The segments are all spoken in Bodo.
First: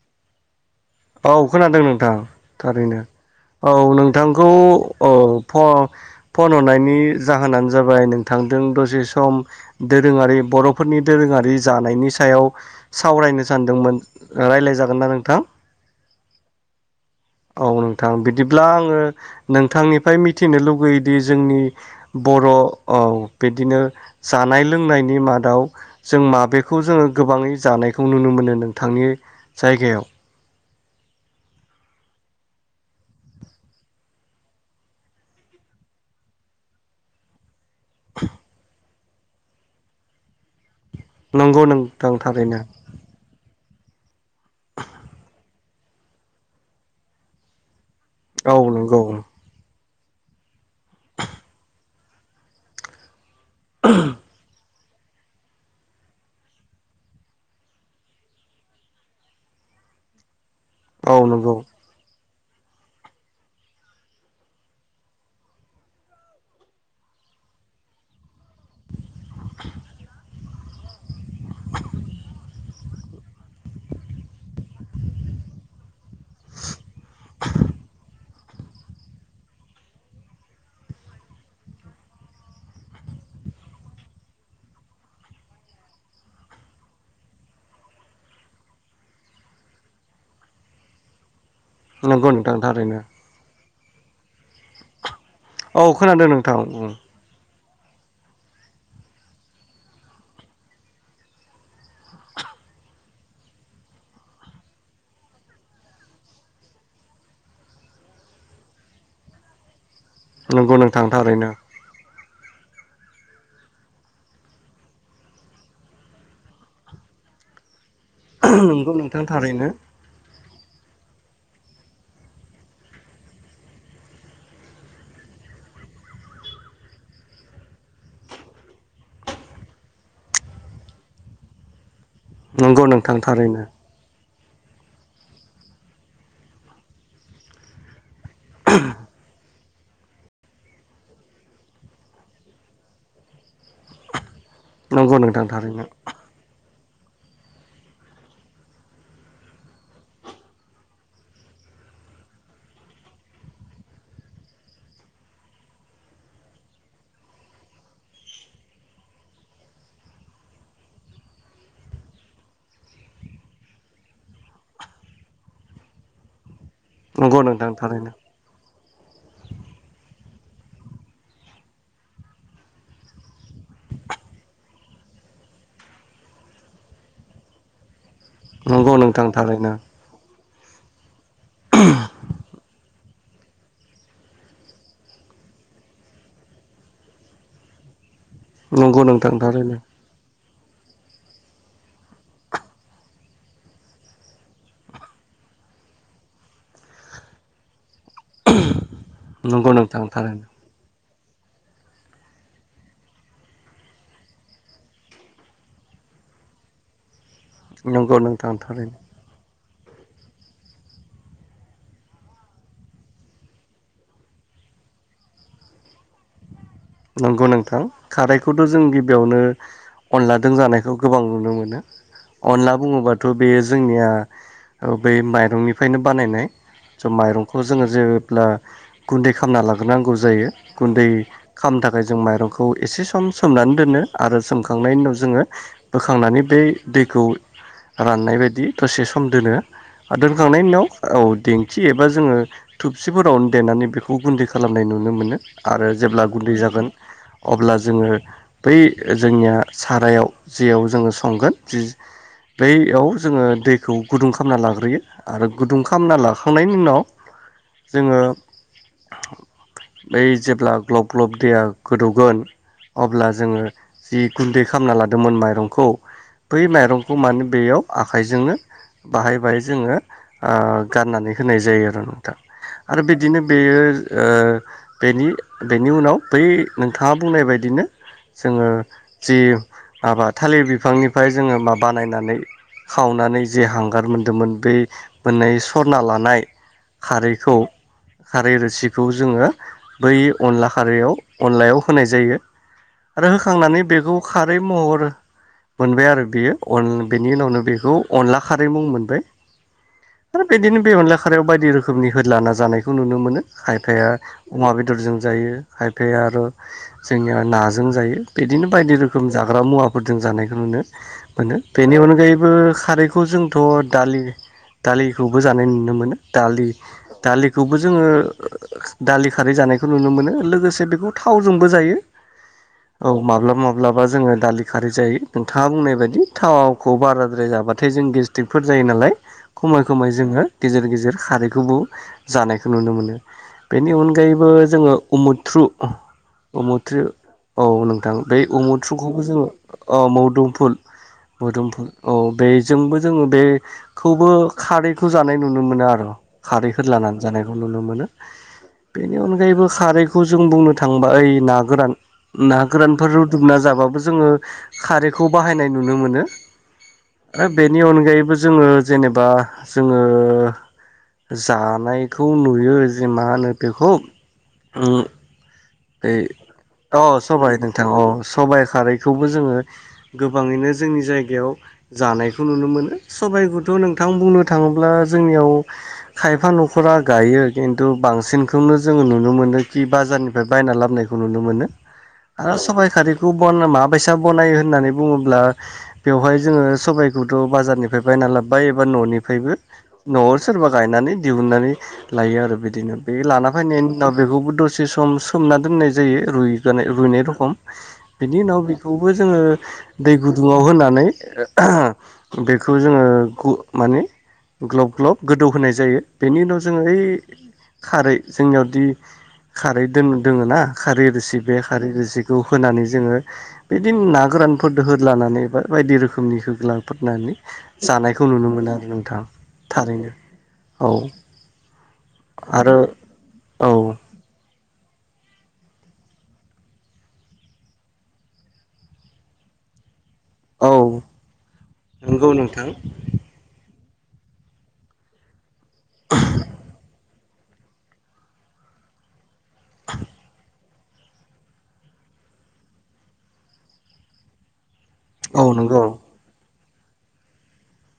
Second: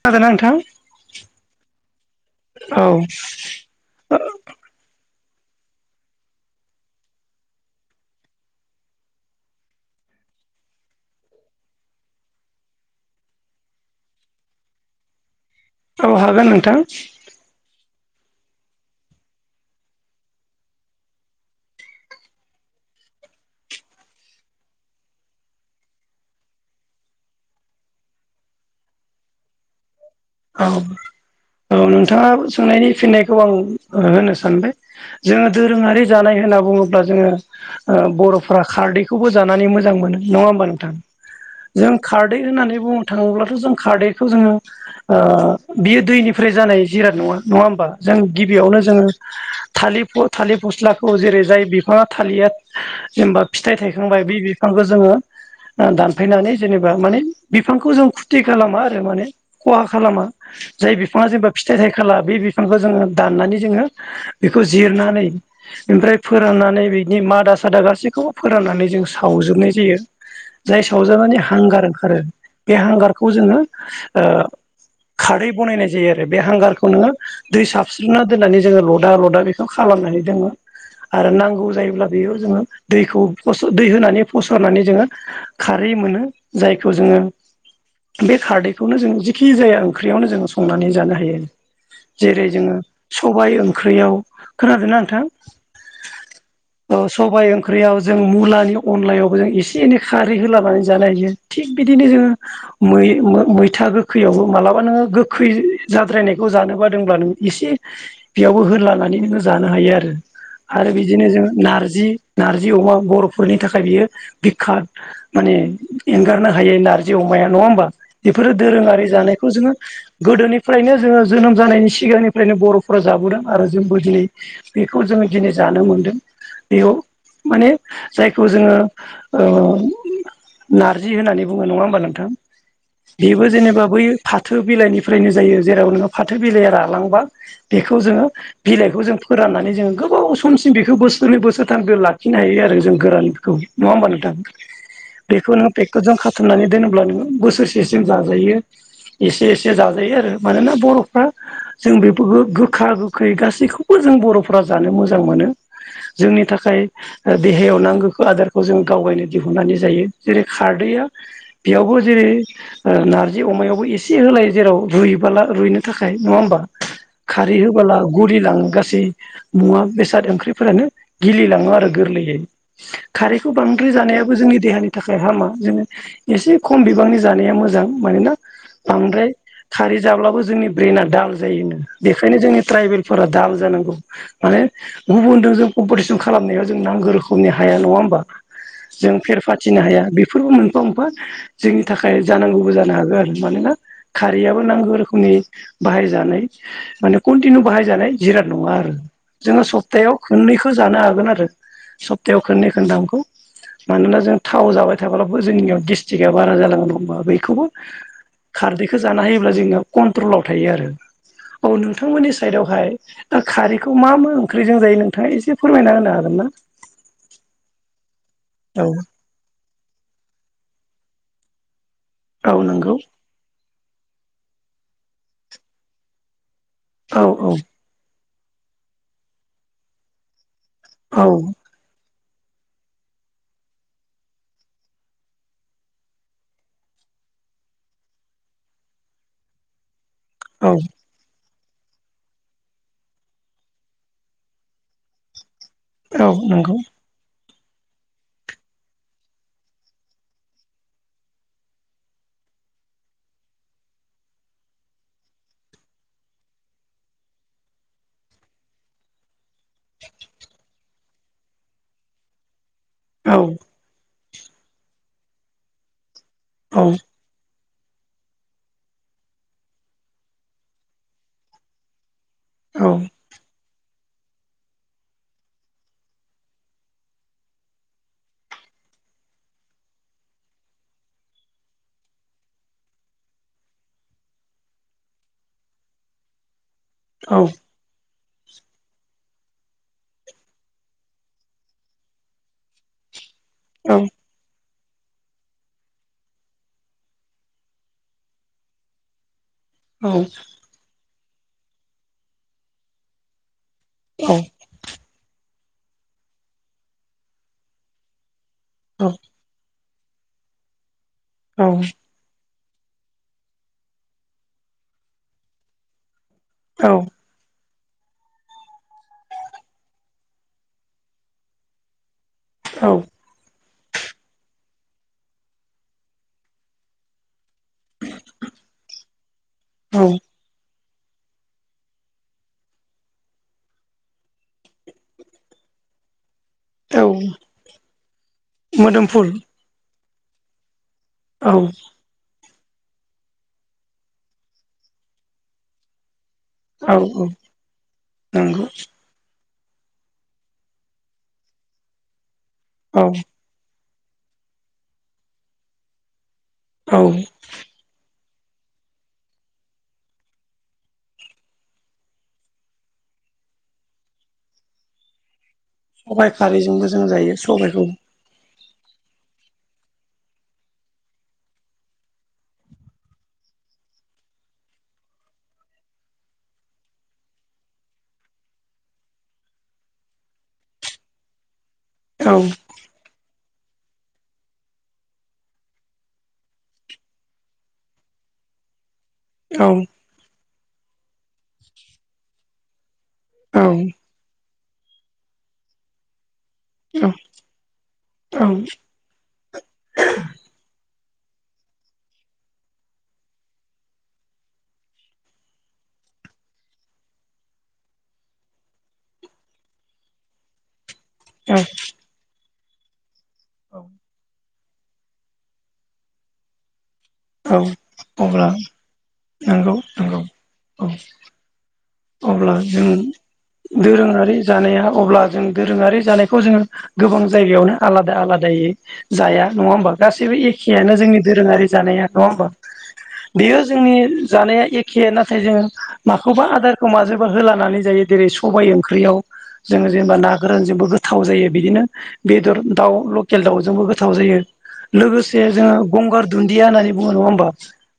खोनादोना नोंथां? औ खोनादों नोंथां औ थारैनो। औ नोंथांखौ औ फ फन हरनायनि जाहोनानो जाबाय नोंथांदों दसे सम दोरोङारि बर'फोरनि दोरोङारि जानायनि सायाव सावरायनो सानदोंमोन रायलाय जागोन ना नोंथां? औ हागोन नोंथां। औ नोंथां बिदिब्ला आङो नोंथांनिफ्राय मिथिनो लुगैयोदि जोंनि बर' औ बिदिनो जानाय लोंनायनि मादाव जों माबेखौ जोङो गोबाङै जा नायखौ नुनो मोनो नोंथांनि जायगायाव। औ। औ नोंथाङा सोंनायनि फिननायखौ आं होनो सानबाय जोङो दोरोङारि जानाय होनना बुङोब्ला जोङो ओ बर'फोरा खारदैखौबो जानानै मोजां मोनो नङा होमबा नो थां नंगौ जों नोंथां खारदै थारैनो होननानै बुंनो थाङोब्लाथ' जों खारदैखौ जोङो। ओ बियो दैनिफ्राय जानाय जिराद नङा नङा होमबा? जों औ गिबियावनो जोङो नंगौ थालिब फ थालिब फस्लाखौ जेरै जाय बिफा थालिया जेनबा फिथाइ थायखांबाय बि बि खौ जोङो ओ दानफायनानै जेनेबा माने बिफांखौ जों खुरथि खालामा आरो माने खहा खालामा जाय औ बिफाङा जेबा नंगौ फिथाइ थाइखाला बे बि खौ जोङो दन्नानै जोङो बेखौ जिरनानै ओमफ्राय फोराननानै बिनि मादा सादा गासैखौबो फोराननानै जों सावजोबनाय जायो। जाय साव जानानै हांगार ओंखारो बे हांगारखौ जोङो ओ [inaudible] खारै बनायनाय जायो आरो बे हांगारखौनो दै साबस्रिना दोन्नानै जोङो लदा लदा बेखौ खालामनो बि दङो। आरो नांगौ जायोब्ला बेयाव जोङो दैखौ फस दै होनानै फसरनानै जोङो खारै मोनो जायखौ जोङो बे खारदैखौनो जों खि जाया ओंख्रियावनो जों संनानै जानो हायो। नंगौ जेरै नोंथां जोङो थारैनो सबाइ ओंख्रियाव खोनादोंना नोंथां? नोंथाव उम। औ सबाय ओंख्रियाव जों मुलानि अनलायावबो जों एसे एनै खारै होलाबानै जानो हायो थिग बिदिनो जोङो मै मो मैथा गो खैयावबो मालाबा नोङो गोखै जाद्रायनायखौ जानोबादोंब्ला नों इसे बेयावबो होदलाना नानै नों जानो हायो आरो नंगौ आरो नोंथां बिदिनो जोङो थारैनो नार्जि नार्ज जि अमा बर'फोरनि थाखाय बियो बिखा माने एंगारनो हायै नार्जि अमाया नङा होमबा? बेफोरो नंगौ दोरोङारि नोंथां जानायखौ थारैनो जोङो गोदोनिफ्रायनो जोङो जोनोम जानायनि सिगांनिफ्रायनो बर'फोरा जाबोदों आरो जोंबो दिनै बेखौ जोङो बिदिनो जानो मोनदों। बेयाव माने जायखौ जोङो ओम नार्जि होननानै बुङो नङा होमबा नोंथां नंगौ नोंथां बेबो थारैनो जेनेबा बै फाथो बिलाइनिफ्रायनो जायो जेराव नोङो फाथो बिलाइया रालांबा बेखौ जोङो बिलाइखौ जों फोराननानै जों गोबाव समसिम बेखौ बोसोरनै बोसोरथामबो लाखिनो हायो आरो जों गोरानखौ नङा होमबा नोंथां? नंगौ नोंथां बेखौ नोङो थारैनो पेकेटजों खाथुमनानै दोनोब्ला नोङो बोसोरसेसिम जाजायो। एसे एसे जाजायो आरो मानोना बर'फ्रा जों बेबो गोखा गोखै गासैब खौबो जों बर'फोरा जानो मोजां मोनो। जोंनि थाखाय ओ देहायाव नांगोखो आदारखौ जों गावगायनो दिहुननानै जायो जेरै खारदै [unintelligible] बेयावबो जेरै ओ नार्ज जि अमायावबो एसे होलायो जेराव रुइबोला रुइनो थाखाय नङा होमबा? नंगौ खारै नोंथां होबोला थारैनो गुलिलाङो गास सै मुवा बेसाद ओंख्रिफोरानो गिलिलाङो आरो गोरलैैयै खारैखौ बांद्राय जानायाबो जोंनि देहानि थाखाय हामा जों एसे खम बिबांनि जानाया मोजां। मानोना नंगौ नोंथां बांद्राय थारैनो खारै जाब्लाबो जोंनि ब्रेना दाल जायोनो बेखायनो जोंनि ट्राइबेल फोरा दाल जानांगौ माने गुबुनदों जों कम्पटिसन खालामनाया जों नांगो रोखोमनि हाया नङा होमबा नंगौ जों फेर नोंथां थारैनो फाथिनो हाया बेफोरबो मोनफा मोनफा जोंनि थाखाय जानांगौबो जा जानो हागो आरो मानोना खारैयाबो नांगो रोखोमनि बाहायजानाय माने कन्टिनिउ बाहायजानाय जिराद नङा आरो जोङो नंगौ नोंथां सप्तायाव थारैनो खननैखो जानो हाग गोन आरो स्पतायाव खोननै खोनथामखौ मानोना जों थाव जाबाय थाब्लाबो जोंनियाव गेस्टीकआ बारा जलांगोन नङा होमबा बैखौ नंगौ नोंथां थारैनो खारदैखो जाना होयोब्ला जोंनिया कन्ट्रलाव थायो आरो औ नोंथांमोननि साइदावहाय खारैखौ मा मा ओंख्रिजों जायो नोंथाङा एसे फोरमायना होनो हागोन ना नंगौ नोंथां खारैखौथ' जों गिबियावनो अनलादों जानायखौ गोबां नुनो मोनो औ औ अनला नंगौ बुङोबाथ' बे जोंनिया ओ बे माइरंनिफायनो बानायनाय स' औ औ माइरंखौ जोङो जे ब्ला गुन्दै खामना लाग्रोनांगौ जायो गुन्दै औ खालामनो थाखाय जों माइरंखौ एसे सम सोमनानै दोन आरो सोमखांनायनि उनाव जोङो बोखांनानै बै दैखौ राननाय बायदि दसे सम दोनो आरो दोनखांनायनि औ उनाव औे दिं खि एबा जोङो थुबसिफोरावनो देनानै बेखौ गुन्दै खालामनाय नुनो मोनो आरो औ जेब्ला दै नंगौ जागोन अब्ला जोङो बै जोंनिया सारायाव जेयाव जोङो संगोन जि बैयाव जोङो दैखौ गुदुं खामना लाग्रोयो आरो गुदुं खामना लाखांनायनि उनाव जोङो बै जेब्ला ग्लब ग्लब दैया गोदौगोन अब्ला औ जोङो जि गुन्दै खामना लादोंमोन माइरंखौ बै औ माइरंखौ माने बेयाव आखाइजोंनो बाहाय बाहाय जोङो आ गाननानै होनाय जायो आरो नों थां औ आरो बिदिनो बेयो ओ बेनि बेनि उनाव बै नोंथाङा बुंनाय बायदिनो जोङो जि माबा थालिर बिफांनिफाय जोङो मा बानायनानै खावनानै जे हांगार मोन्दोमोन बे मोन्नै सरना लानाय खारैखौ खारै रोसिखौ जोङो बै अनला खारैयाव अनलायाव होनाय जायो आरो होखांनानै औ बेखौ खारै महर मोनबाय आरो बियो बेनि उनावनो बेखौ अनला खारै मुं मोनबाय औ आरो बिदिनो बे अनला खारैयाव बायदि रोखोमनि होदलाना जानायखौ नुनो मोनो खायफाया अमा बेदरजों जायो खायफाया आरो जोंनिया नाजों जायो बिदिनो बायदि औ रोखोम जाग्रा मुवाफोरजों जानायखौ नुनो मोनो बेनि अनगायैबो खारैखौ जोंथ' दालि दालिखौबो जानाय नुनो मोनो दालि दालि बेखौबो जोङो दालि खारै जानायखौ नुनो मोनो लोगोसे बेखौ थावजोंबो जायो औ माब्लाबा माब्लाबा जोङो दालि खारै जायो नोंथाङा बुंनाय बायदि थावखौ बाराद्राय जा थाय जों गेस्टि्रिकफोर जायो नालाय खमाय खमाय जोङो गेजेर गेजेर जों खारैखौबो जानायखौ नुनो मोनो बेनि अनगायैबो जोङो उमुथ्रु औ उमुथ्रु औ नोंथां बे उमुथ्रुखौबो मोदोमफुल जोङो औ मदुमफुल औ मदुमफुल औ बे जोंबो जोङो बेखौबो खारैखौ जानाय नुनो मोनो आरो खारैफोर औ लानानै औ जानायखौ नुनो मोनो नंगौ बेनि अनगायैबो खारैखौ जों बुंनो थांबा ओइ ना गोरान ना औ गोरानफोर रुदुबना जाबाबो जोंङो खारैखौ बाहायनाय नुनो मोनो औ ओमफाय बेनि अनगायैबो जोङो जेनेबा जोङो जानायखौ नुयो जे मा होनो बेखौ बे सबाइ खारैजोंबो औ जों जायो सबाय सबाइखौ नोंथां औ सबाय खारैखौबो जोङो गोबाङैनो जोंनि जायगायाव जानायखौ नुनो मोनो सबाइ खौथ' नोंथां बुंनो थाङोब्ला जोंनियाव खायफा न'खरा गायो खिन्थु बांसिनखौनो जोंङो नुनो मोनो खि बाजारनिफ्राइ बायना लाबोनायखौ नुनो मोनो औ आरो सबाय खारैखौ माबायसा बनायो होननानै बुङोब्ला बेयावहाय जोङो सबायखौथ' बाजारनिफ्राय बायना लाबोबाय एबा न'निफ्रायबो औ न'आव सोरबा गायनानै दिहुननानै लायो आरो बिदिनो बे लाना औ फैनायनि उनाव बेखौबो दसे सम सोमना दोननाय जायो रुइनाय रुइनाय रखम बिनि औ उनाव बेखौबो जोङो दै गुदुङाव होनानै बेखौ जोङो माने ग्लब ग्लब गोदौ होनाय जायो बेनि उनाव जोङो ओइ खारै जोंनियावदि खारै दोङो ना खारै रोसि बे औ खारै रोसिखौ होनानै जोङो बिदिनो ना गोरानफोर होदलानानै बा बायदि रोखोमनि होद फबनानै औ जानायखौ नुनो अब्ला मोनो आरो नोंथां नंगौ थारैनो नंगौ औ अब्ला आरो जों औ दोरोङारि जानाया अब्ला जों दोरोङारि जानायखौ जोङो गोबां जायगायावनो आलादा आलादायै जाया नङा होमबा गासैबो औ एखेआनो जोंनि दोरोङारि जानाया नङा नंगौ होमबा नोंथां बेयो जोंनि जानाया एखे नाथाय जोङो माखौबा आदारखौ माजों होलानानै जायो जेरै सबाइ ओंख्रियाव जों जेनेबा ना गोरान बेजोंबो गोथाव जायो बिदिनो बेदर दाउ लकेल दाउजोंबो गोथाव जायो लोगोसे औ नंगौ जोङो गंगार दुन्दिया होननानै बुङो नङा होमबा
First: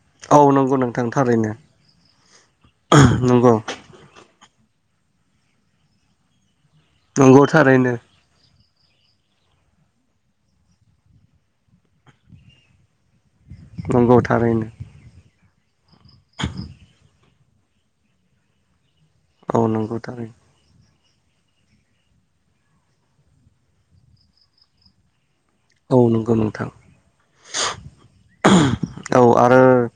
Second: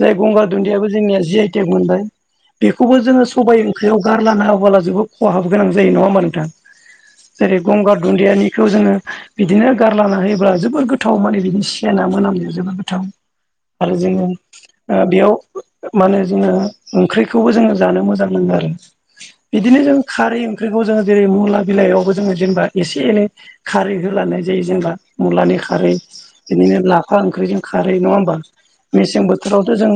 जाय औ गंगार नंगौ दुन्दियाबो नोंथां जोंनिया थारैनो जिआइटेक मोनबाय बेखौबो जोङो नंगौ सबाइ ओंख्रियाव गारलाना होबोला जोबोद खहाब गोनां जायो नङा होनबा नोंथां नंगौ जेरै थारैनो गंगार दुन्दियानि बेखौ जोङो बिदिनो गारलाना होयोब्ला जोबोर गोथाव माने बिदिनो सेना मोनामो जोबोर गोथाव आरो नंगौ जोङो थारैनो बेयाव मा होनो जोङो ओंख्रि खौबो जोङो जानो मोजां मोनो आरो औ बिदिनो नंगौ जों थारैनो खारै ओंख्रिखौ जोंङो जेरै मुला बिलाइयावबो जोङो जेनेबा एसे एनै खारै होलानाय जायो जेनेबा मुलानि खारै औ नंगौ नोंथां बिदिनो लाफा ओंख्रिजों खारै नङा होमबा औ मेसें आरो बोथोरावथ' जों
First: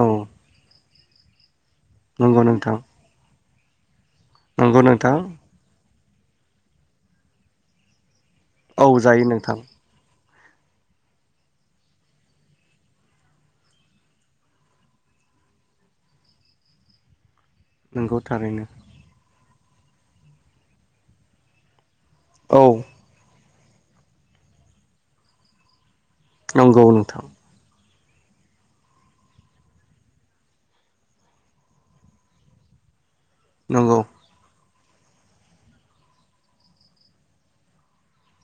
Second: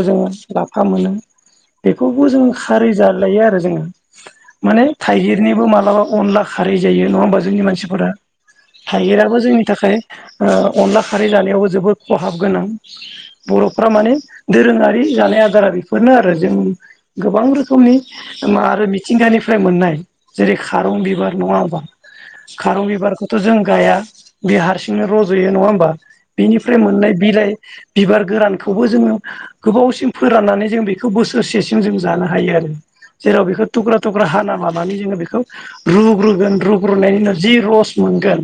औ जोङो ला फा मोनो बेखौबो नंगौ जों नोंथां खारै जालायो आरो जोङो नंगौ माने नोंथां थाइगिरनिबो मालाबा अनला खारै जायो नङा होमबा जोंनि मानसिफोरा औ जायो थाइगिराबो नोंथां जोंनि थाखाय अनला खारै जानायावबो जोबोद खहाब गोनां बर'फ्रा माने दोरोङारि जानाय आदारा बेफोरनो आरो जों गोबां रोखोम नंगौ थारैनो आरो मिथिंगानिफ्राय मोननाय जेरै खारं बिबार नङा होमबा औ खारं बिबारखौथ' जों गाया बे हारसिंनो रज'यो नङा होमबा बेनिफ्राय नंगौ मोननाय नोंथां बिलाइ बिबार गोरानखौबो जोङो गोबावसिम फोराननानै जों बेखौ बोसोरसेसिम जों जानो हायो आरो जेराव बेखौ नंगौ थुख्रा थुख्रा हाना मा- ने जोङो बेखौ रुग्रोगोन रुग्रोनायनि उनाव जि रस मोनगोन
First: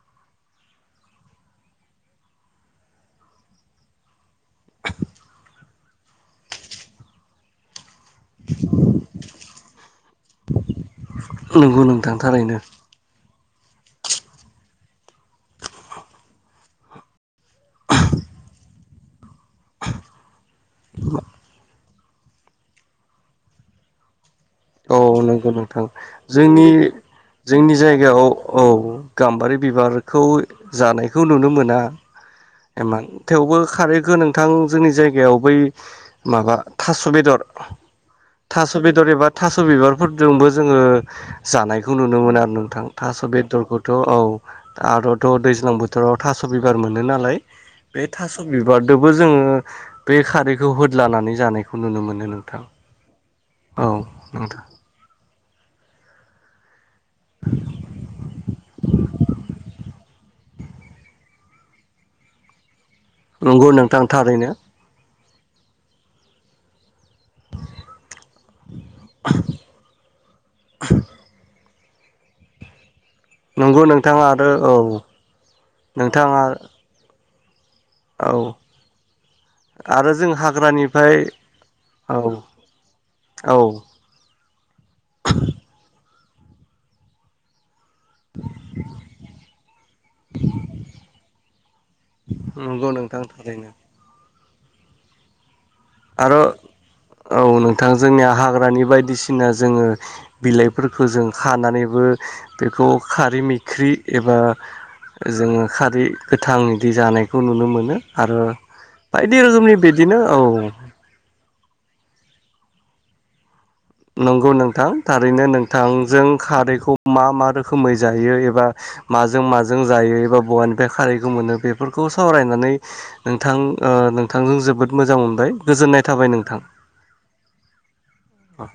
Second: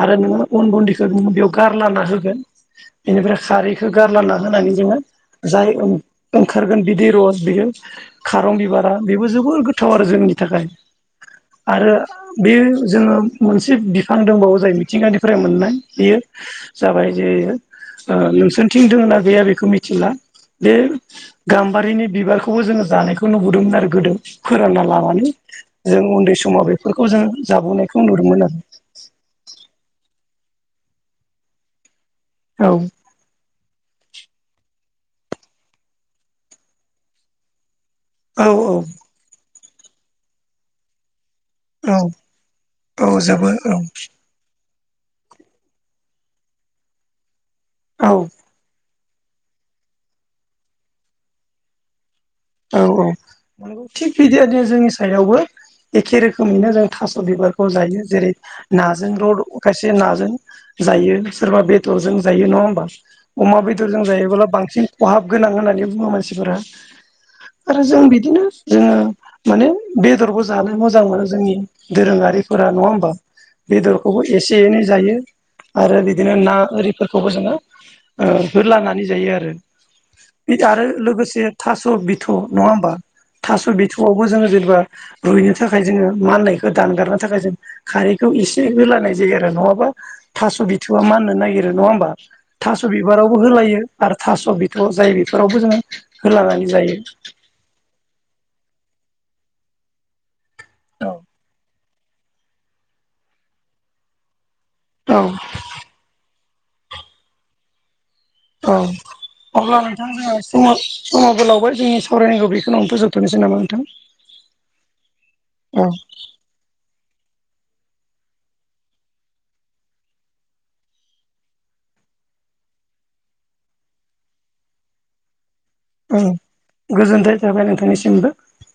आरो नोङो अन गन्दैखौ नोङो बेयाव गारलाना होगोन बेनिफ्राय खारैखौ गारलाना होनानै जोङो जाय ओंखारगोन बिदै रस बियो खारं बिबारा बेबो जोबोर गोथाव आरो जोंनि थाखाय नंगौ आरो नोंथां बे थारैनो जोङो मोनसे बिफां दंबावो जाय मिथिंगानिफ्राय मोननाय बेयो जाबाय जे नोंसोरनिथिं दोंना गैया बेखौ मिथिला बे गाम्बारिनि बिबारखौबो जोङो जानायखौ नुबोदोंमोन आरो गोदो फोरानना औ लानानै नंगौ नोंथां जों उन्दै जोंनि समाव बेफोरखौ जों जोंनि जाबोनायखौ जायगायाव नुदोंमोन औ गा- म्बारि बिबारखौ जानायखौ नुनो मोना आरो एमान थेवबो खारै गोनां नोंथां जोंनि जायगायाव बै माबा थास' बेदर औ थास' बेदर एबा थास' बिबारफोरजोंबो जोङो जानायखौ औ नुनो मोनो आरो नोंथां औ थास' जोबोर बेदरखौथ' औ आरोथ' दैज्लां बोथोराव थास' बिबार मोनो नालाय बे औ थास' बिबार दोबो जोङो बे खारैखौ होदलानानै जानायखौ नुनो मोनो नों औ औ नंगौ थिग बिदि बायदि जोंनि साइदावबो एखे रोखोमैनो जों थास' बिबारखौ जायो जेरै नाजों खायसे नाजों जायो सोरबा बेदरजों जायो नङा होमबा। अमा नंगौ नोंथां बेदरजों थारैनो जायोबोला बांसिन खहाब गोनां होननानै बुङो मानसिफोरा। आरो जों बिदिनो जोङो माने बेदरबो जानो मोजां मोनो जोंनि दोरोङारिफोरा नङा होमबा। नंगौ बेदरखौबो नोंथाङा आरो एसे औ एनै जायो आरो बिदिनो नोंथाङा ना आरिफोरखौबो जोङो ओ औ होदलानानै जायो आरो आरो जों आरो हाग्रानिफ्राय लोगोसे था औ बिथ' नङा होमबा औ थास' बिथ'आवबो जोङो जेनेबा रुइनो थाखाय जों माननायखौ दानगारनो थाखाय जों खारैखौ एसे होलानाय जायो आरो नङाबा थास' बिथ'वा माननो नागिरो नङा होमबा नंगौ थास' नोंथां बिबारावबो थारैनो होलायो आरो थास' बिथ' जाय बेफोरावबो जोङो आरो होलानानै जायो औ नोंथां जोंनिया हाग्रानि बायदिसिना जोङो बिलाइफोरखौ जों खानानैबो बेखौ खारै मैख्रि एबा औ जोङो खारै गोथां बिदि जानायखौ नुनो मोनो। आरो औ बायदि रोखोमनि अब्ला नोंथां बिदिनो जोंहा औ। समा समाबो लावबाय जोंनि सावरायनायखौ बेखिनियावनो फोजोबथ'नोसै नामा नोंथां। नंगौ नोंथां थारैनो औ नोंथांजों खारैखौ मा मा रोखोमै जायो एबा माजों माजों जायो एबा बहानिफ्राय खारैखौ मोनो बेफोरखौ सावरायनानै नोंथां ओ नोंथांजों जोबोद मोजां मोनबाय। गोजोननाय उम थाबाय गोजोननाय थाबाय नोंथांनिसिमबो। अ।